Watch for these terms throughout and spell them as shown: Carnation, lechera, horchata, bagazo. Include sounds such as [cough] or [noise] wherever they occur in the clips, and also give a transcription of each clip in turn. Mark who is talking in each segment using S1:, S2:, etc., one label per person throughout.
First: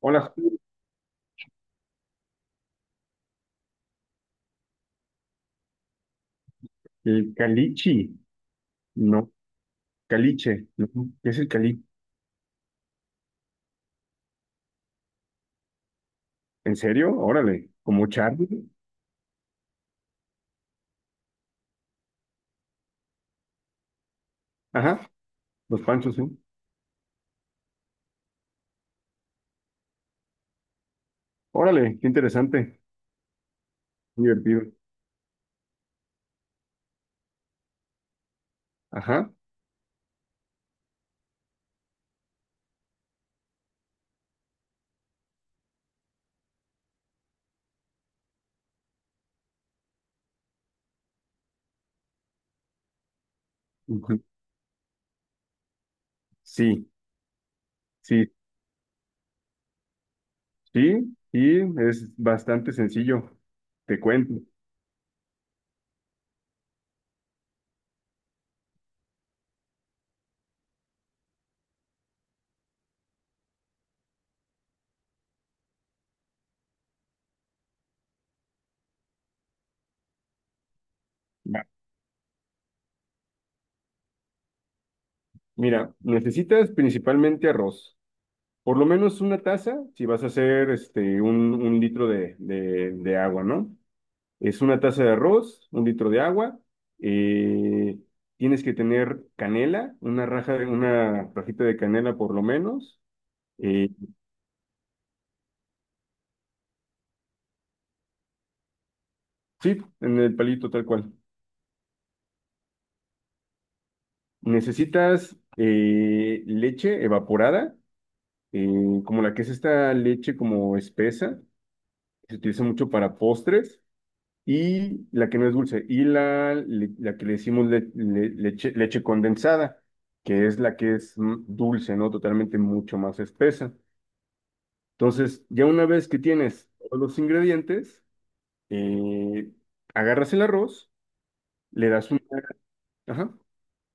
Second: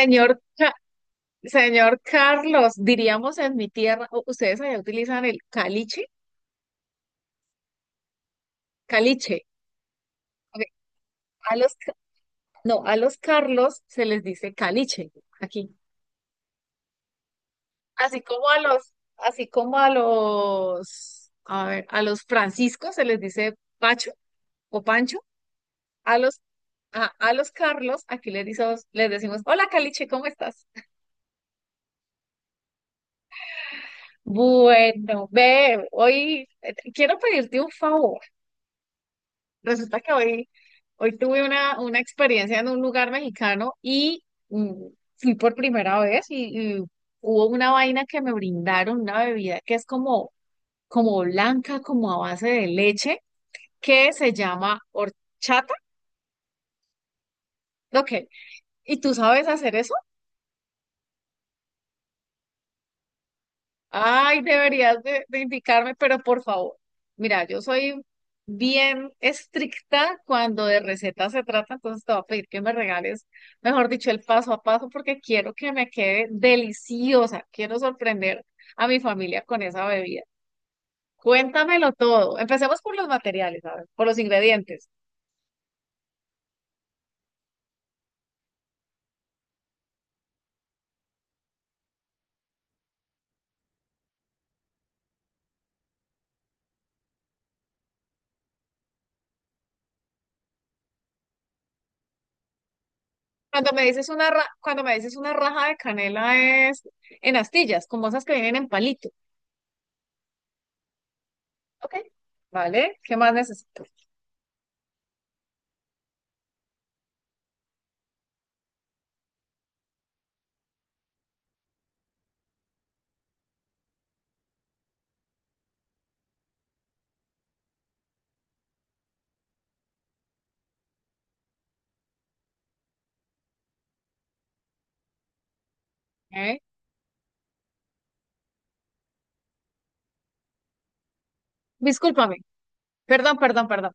S1: Hola,
S2: Ca- Señor Carlos, diríamos en mi tierra, ustedes allá utilizan el caliche,
S1: el calichi, no,
S2: caliche. Ok.
S1: caliche, no. ¿Qué es el
S2: A los,
S1: cali?
S2: ca- no, a los Carlos se les dice caliche aquí.
S1: ¿En serio? Órale, como
S2: Así como a
S1: Charlie.
S2: los, así como a los, a ver, a los Franciscos se les dice Pacho o
S1: Ajá,
S2: Pancho.
S1: los panchos,
S2: A
S1: ¿eh?
S2: los, a los Carlos aquí les decimos, hola caliche, ¿cómo estás?
S1: Órale, qué interesante, divertido.
S2: Bueno, ve, hoy quiero pedirte un favor.
S1: Ajá,
S2: Resulta que hoy, hoy tuve una experiencia en un lugar mexicano y fui por primera vez y hubo una vaina que me brindaron, una bebida que es como, como blanca, como a base de leche, que
S1: ujú.
S2: se llama horchata.
S1: Sí,
S2: Ok,
S1: sí,
S2: ¿y tú sabes hacer?
S1: sí, sí, es bastante sencillo, te cuento.
S2: Ay, deberías de indicarme, pero por favor. Mira, yo soy bien estricta cuando de recetas se trata, entonces te voy a pedir que me regales, mejor dicho, el paso a paso, porque quiero que me quede deliciosa. Quiero sorprender a mi familia con esa bebida.
S1: Va.
S2: Cuéntamelo todo. Empecemos por los materiales, a ver, por los ingredientes.
S1: Mira, necesitas principalmente arroz, por lo menos una taza si vas a hacer este, un litro de, de agua, ¿no? Es una taza de arroz, un litro de agua. eh, Tienes que tener canela, una raja, una rajita de canela por lo menos.
S2: Cuando me
S1: eh,
S2: dices cuando me dices una raja de canela, es en astillas, como esas que vienen en palito.
S1: sí, en el palito tal cual.
S2: Ok. ¿Vale? ¿Qué más necesito?
S1: Necesitas leche evaporada, como la que es esta leche como espesa, que se utiliza mucho para postres, y la que no es dulce, y la que le decimos leche condensada, que es la que es dulce, ¿no? Totalmente mucho más espesa. Entonces, ya una vez que
S2: Ok.
S1: tienes todos los ingredientes, eh, agarras el arroz, le das una,
S2: Discúlpame.
S1: ajá,
S2: Perdón, perdón, perdón.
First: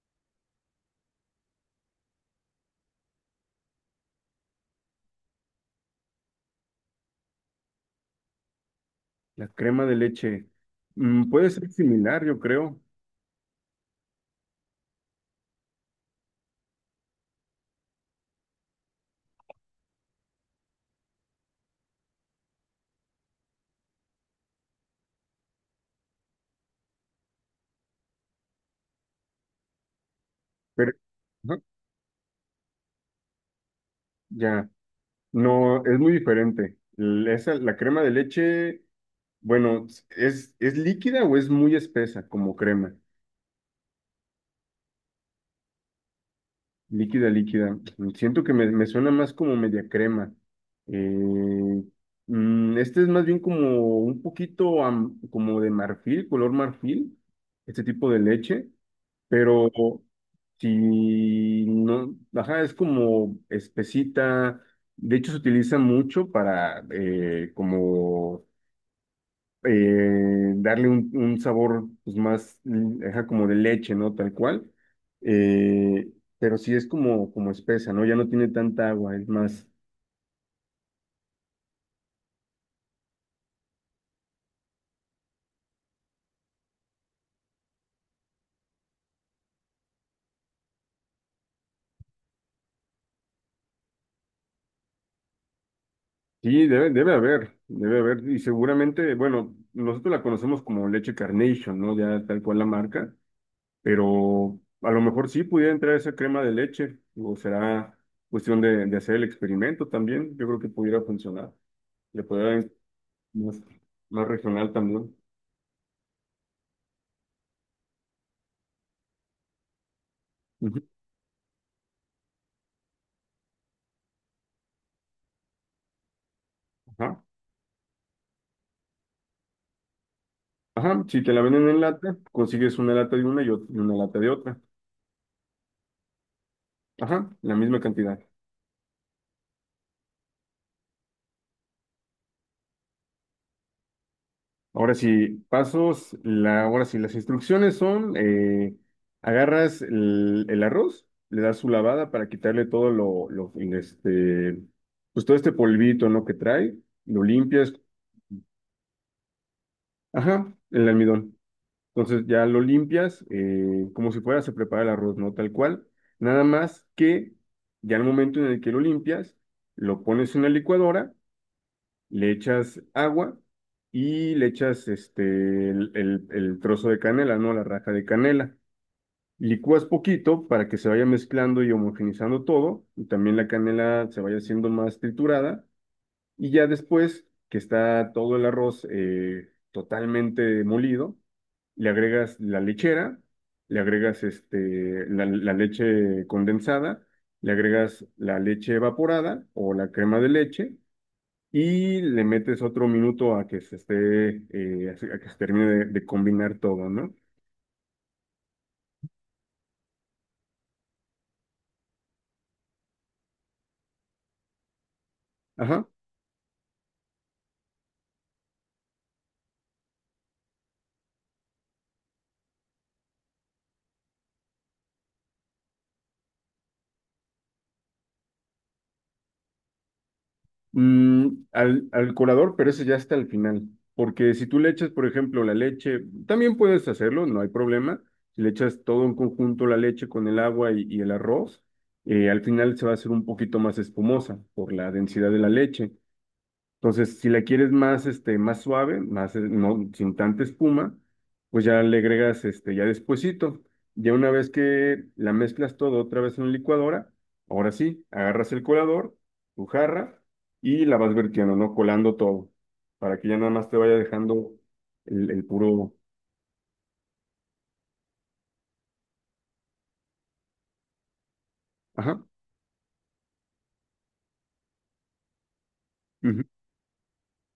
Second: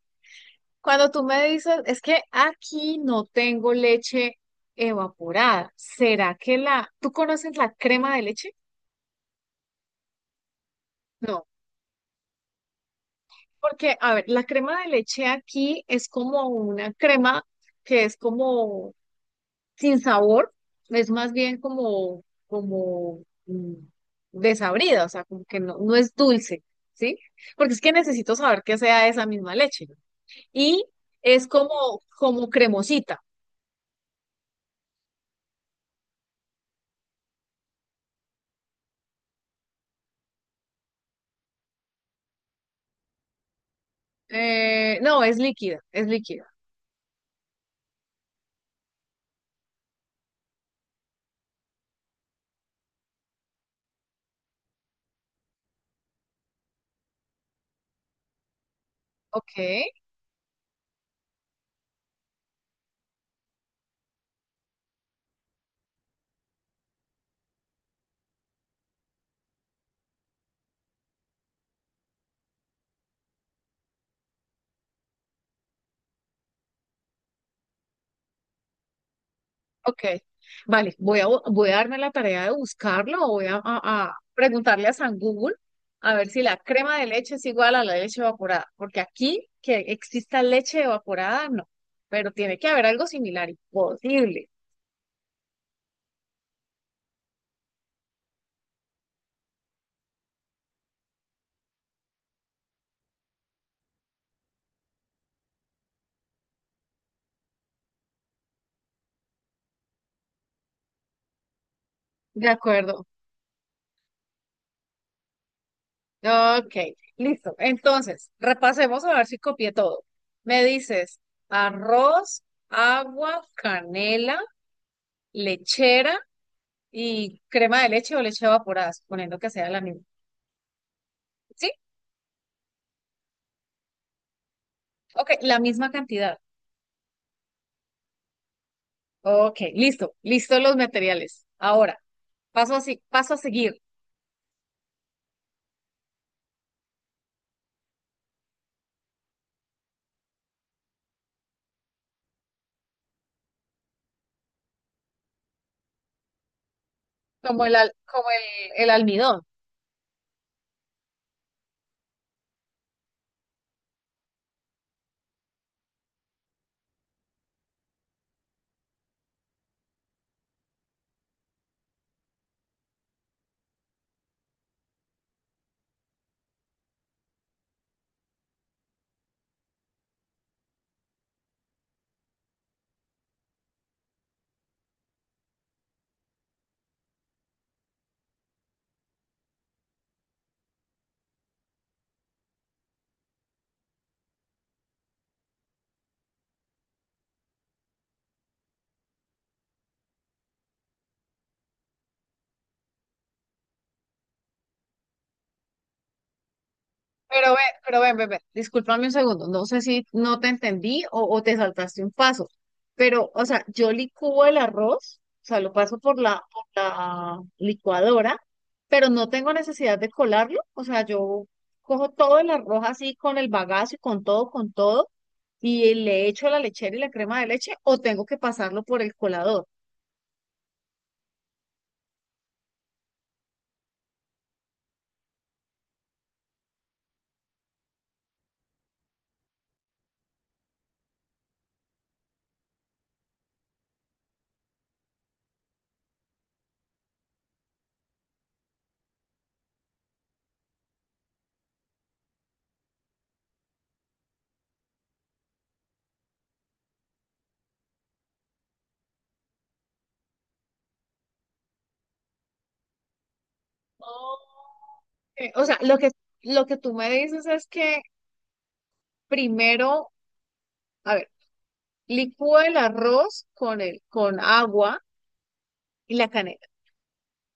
S2: Cuando tú me dices, es que aquí no tengo leche evaporada. ¿Será que la... ¿tú conoces la crema de leche?
S1: la crema de leche. Mm,
S2: No.
S1: puede ser similar, yo creo,
S2: Porque, a ver, la crema de leche aquí es como una crema que es como sin sabor, es más bien como, como, mm, desabrida, o sea, como que no, no es dulce, ¿sí? Porque es que necesito saber que sea esa misma leche, ¿no? Y
S1: pero
S2: es
S1: ajá,
S2: como, como cremosita.
S1: ya, no, es muy diferente. La crema de leche, bueno, ¿es líquida o es muy espesa como crema?
S2: No, es líquida, es líquida.
S1: Líquida, líquida. Siento que me suena más como media crema. Eh, este es más bien como un poquito como de marfil, color marfil, este tipo de leche,
S2: Ok,
S1: pero si no, ajá, es como espesita. De hecho, se utiliza mucho para como darle un sabor pues, más ajá, como de leche, ¿no? Tal cual. Eh, pero sí es como espesa, ¿no? Ya no tiene tanta agua, es más.
S2: ok. Vale, voy a, voy a darme la tarea de buscarlo o voy a, a preguntarle a San Google a ver si la crema de leche es igual a la leche evaporada, porque aquí que exista leche evaporada, no, pero tiene que haber algo similar, imposible.
S1: Sí, debe haber, debe haber. Y seguramente, bueno, nosotros la conocemos como leche Carnation, ¿no? Ya tal cual la marca, pero a lo mejor sí pudiera entrar esa crema de leche, o será cuestión de hacer el experimento también. Yo creo que pudiera funcionar. Le
S2: De
S1: podría dar
S2: acuerdo.
S1: más, más regional también.
S2: Ok, listo. Entonces, repasemos a ver si copié todo. Me
S1: Ujú.
S2: dices arroz, agua, canela, lechera
S1: Ajá.
S2: y crema de leche o leche evaporada, suponiendo que sea la misma.
S1: Ajá, si te la venden
S2: ¿Sí?
S1: en lata, consigues una lata de una y una lata de otra.
S2: Ok, la misma cantidad.
S1: Ajá, la misma cantidad.
S2: Ok, listo, listo los materiales. Ahora, paso así, paso a seguir,
S1: Ahora sí, pasos, ahora sí, las instrucciones son, agarras el arroz, le das su lavada para quitarle todo este, pues todo este polvito, ¿no? Que trae, lo
S2: como
S1: limpias,
S2: el, como el almidón.
S1: ajá, el almidón. Entonces ya lo limpias, como si fuera, se prepara el arroz, ¿no? Tal cual. Nada más que ya al momento en el que lo limpias, lo pones en la licuadora, le echas agua y le echas este, el trozo de canela, ¿no? La raja de canela. Licúas poquito para que se vaya mezclando y homogenizando todo, y también la canela se vaya haciendo más triturada, y ya después que está todo el arroz totalmente molido, le agregas la lechera, le agregas este, la leche condensada, le agregas la leche evaporada o la crema de leche, y le metes otro minuto a que se termine de combinar todo, ¿no?
S2: Pero ve, pero ven, ven, ven, discúlpame un segundo, no sé si no te entendí o te saltaste un paso, pero, o sea, yo licúo el arroz, o sea, lo
S1: Ajá.
S2: paso por la licuadora, pero no tengo necesidad de colarlo, o sea, yo cojo todo el arroz así con el bagazo y con todo, y le echo la lechera y la crema de leche, o tengo que pasarlo por el colador.
S1: Al colador, pero ese ya está al final, porque si tú le echas, por ejemplo, la leche, también puedes hacerlo, no hay problema. Si le echas todo en conjunto la leche con el agua y el arroz, al final se va a hacer un poquito más espumosa por la densidad de la leche. Entonces, si la quieres más, este, más suave, más, no, sin tanta espuma, pues ya le agregas, este, ya despuesito. Ya una vez que la mezclas todo otra vez en la licuadora, ahora sí, agarras el colador, tu jarra, y la vas vertiendo, ¿no? Colando todo, para que ya nada más te vaya dejando el
S2: Ok, o sea,
S1: puro.
S2: lo que tú me dices es que primero, a ver,
S1: Ajá,
S2: licúa el arroz con el, con agua y la
S1: ujú,
S2: canela.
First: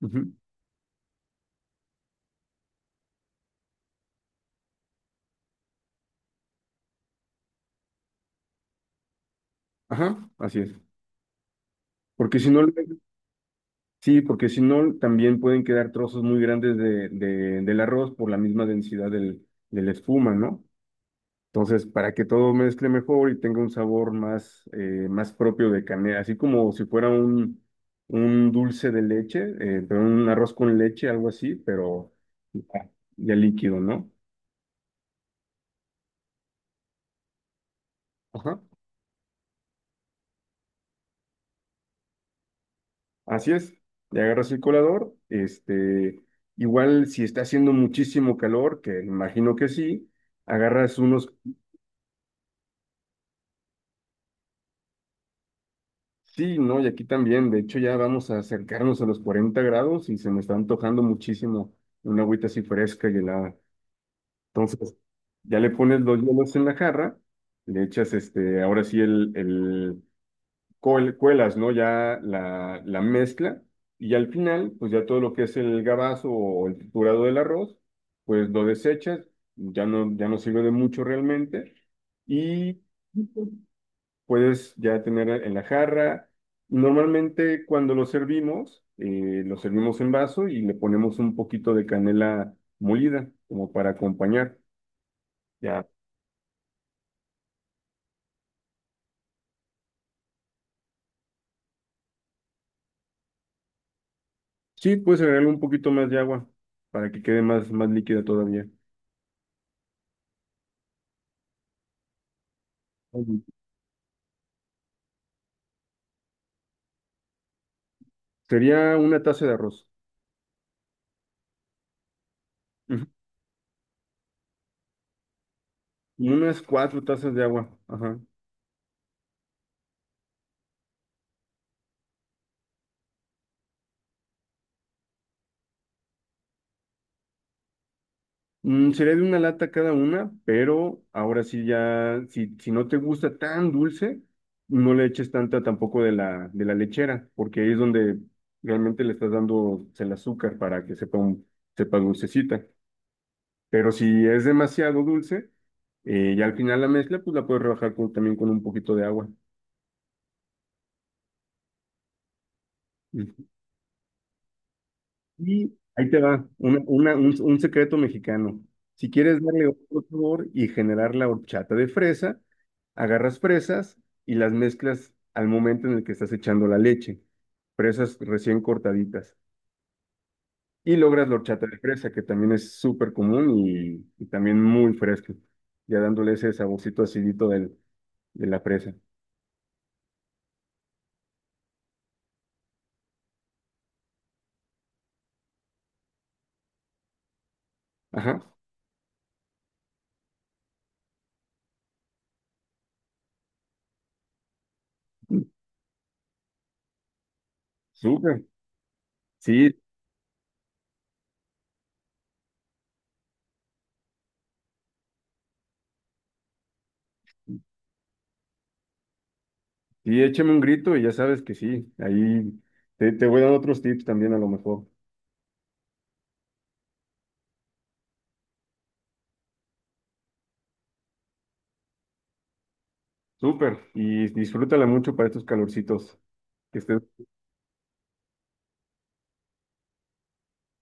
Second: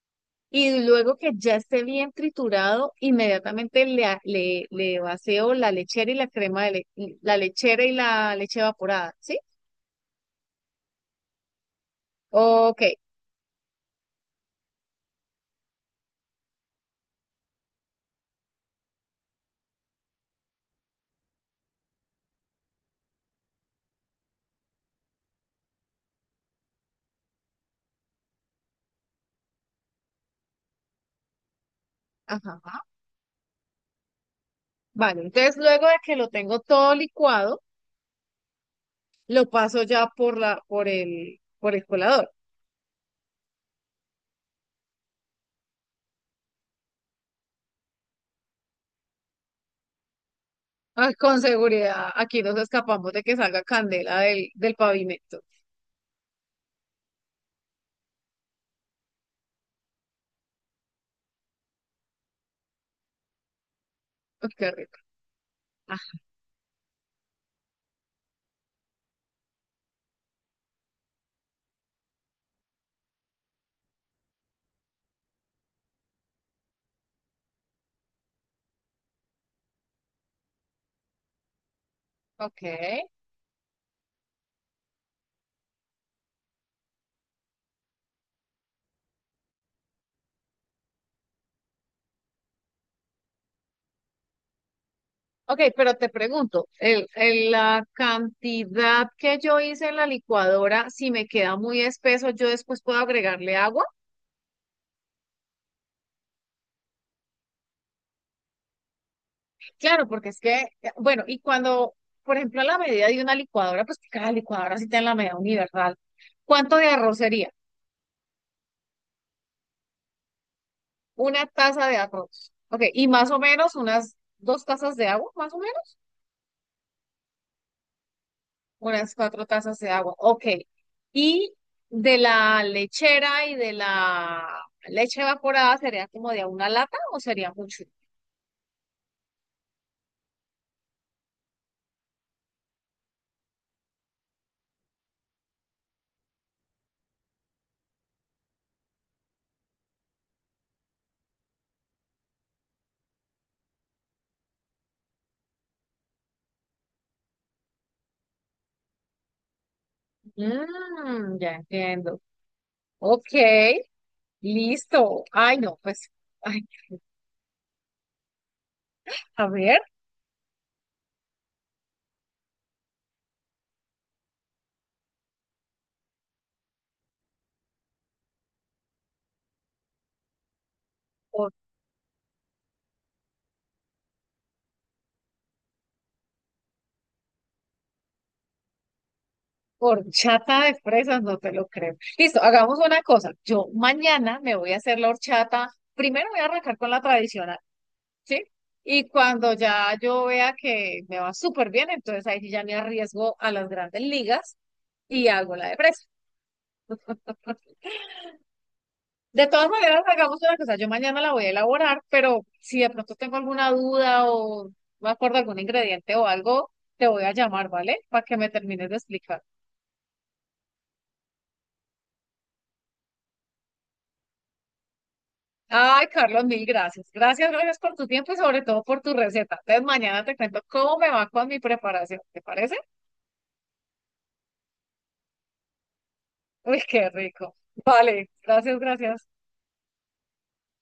S1: ujú,
S2: Y luego que ya esté bien triturado, inmediatamente le, le, le vacío la lechera y la crema de le- la lechera y la leche evaporada, ¿sí?
S1: ajá, así es. Porque si no,
S2: Ok,
S1: también pueden quedar trozos muy grandes del arroz por la misma densidad de la espuma, ¿no? Entonces, para que todo mezcle mejor y tenga un sabor más, más propio de canela, así como si fuera un, dulce de leche, pero un arroz con leche, algo así, pero
S2: ajá,
S1: ya, ya líquido, ¿no?
S2: vale. Entonces luego de que lo tengo todo licuado,
S1: Ajá,
S2: lo paso ya por la, por el colador.
S1: así es. Le agarras el colador, este, igual si está haciendo muchísimo calor, que imagino que sí, agarras
S2: Ay,
S1: unos,
S2: con seguridad, aquí nos escapamos de que salga candela del, del pavimento.
S1: sí, ¿no? Y aquí también, de hecho ya vamos a acercarnos a los 40 grados y se me está antojando muchísimo una agüita así fresca y helada.
S2: Uy, qué
S1: Entonces,
S2: rico.
S1: ya le
S2: Ah,
S1: pones los hielos en la jarra, le echas este, ahora sí cuelas, ¿no? Ya la mezcla y al final, pues ya todo lo que es el gabazo o el triturado del arroz, pues lo desechas, ya no, ya no sirve de mucho realmente
S2: ok.
S1: y puedes ya tener en la jarra. Normalmente cuando lo servimos en vaso y le ponemos un poquito de canela molida como para acompañar.
S2: Ok,
S1: Ya,
S2: pero te pregunto, el, la cantidad que yo hice en la licuadora, si me queda muy espeso, yo después puedo agregarle agua.
S1: sí, puedes agregarle un poquito más de agua para que quede más, más líquida todavía.
S2: Claro, porque es que, bueno, y cuando, por ejemplo, la medida de una
S1: Ujú.
S2: licuadora, pues que cada licuadora sí tiene la medida universal. ¿Cuánto de arroz sería?
S1: Sería una taza de arroz.
S2: Una taza de arroz. Ok,
S1: Ujú.
S2: y más o menos unas dos tazas de agua, más o menos.
S1: Unas 4 tazas de agua. Ajá.
S2: Unas cuatro tazas de agua, ok. Y de la lechera y de la leche evaporada sería como de a una lata o sería mucho.
S1: Sería de una lata cada una, pero ahora sí ya, si no te gusta tan dulce, no le eches tanta tampoco de la lechera, porque ahí es donde realmente le estás dando el azúcar para que sepa, sepa dulcecita. Pero si es demasiado dulce, ya al final la mezcla, pues la puedes rebajar también con un poquito de agua.
S2: Mm, ya entiendo. Ok, listo. Ay, no,
S1: Y
S2: pues,
S1: ahí te va,
S2: ay,
S1: un secreto mexicano. Si quieres
S2: a
S1: darle
S2: ver,
S1: otro sabor y generar la horchata de fresa, agarras fresas y las mezclas al momento en el que estás echando la leche. Fresas recién cortaditas. Y logras la
S2: por,
S1: horchata de fresa, que también es súper común y también muy fresca. Ya dándole ese saborcito acidito de la fresa.
S2: horchata de fresas, no te lo creo. Listo, hagamos una cosa. Yo mañana me voy a hacer la horchata. Primero voy a arrancar con la tradicional.
S1: Ajá,
S2: ¿Sí? Y cuando ya yo vea que me va súper bien, entonces ahí sí ya me arriesgo a las grandes ligas y hago la de presa. [laughs]
S1: súper.
S2: De todas
S1: Sí,
S2: maneras, hagamos una cosa, yo mañana la voy a elaborar, pero si de pronto tengo alguna duda o no me acuerdo algún ingrediente o algo, te voy a llamar, ¿vale? Para que me termines de explicar.
S1: sí, échame un grito y ya sabes que sí. Ahí te voy a dar otros tips también a lo mejor.
S2: Ay, Carlos, mil gracias. Gracias, gracias por tu tiempo y sobre todo por tu receta. Entonces mañana te cuento cómo me va con mi preparación. ¿Te parece?
S1: Súper, y disfrútala mucho para estos calorcitos. Que
S2: Uy,
S1: estés
S2: qué rico. Vale, gracias, gracias.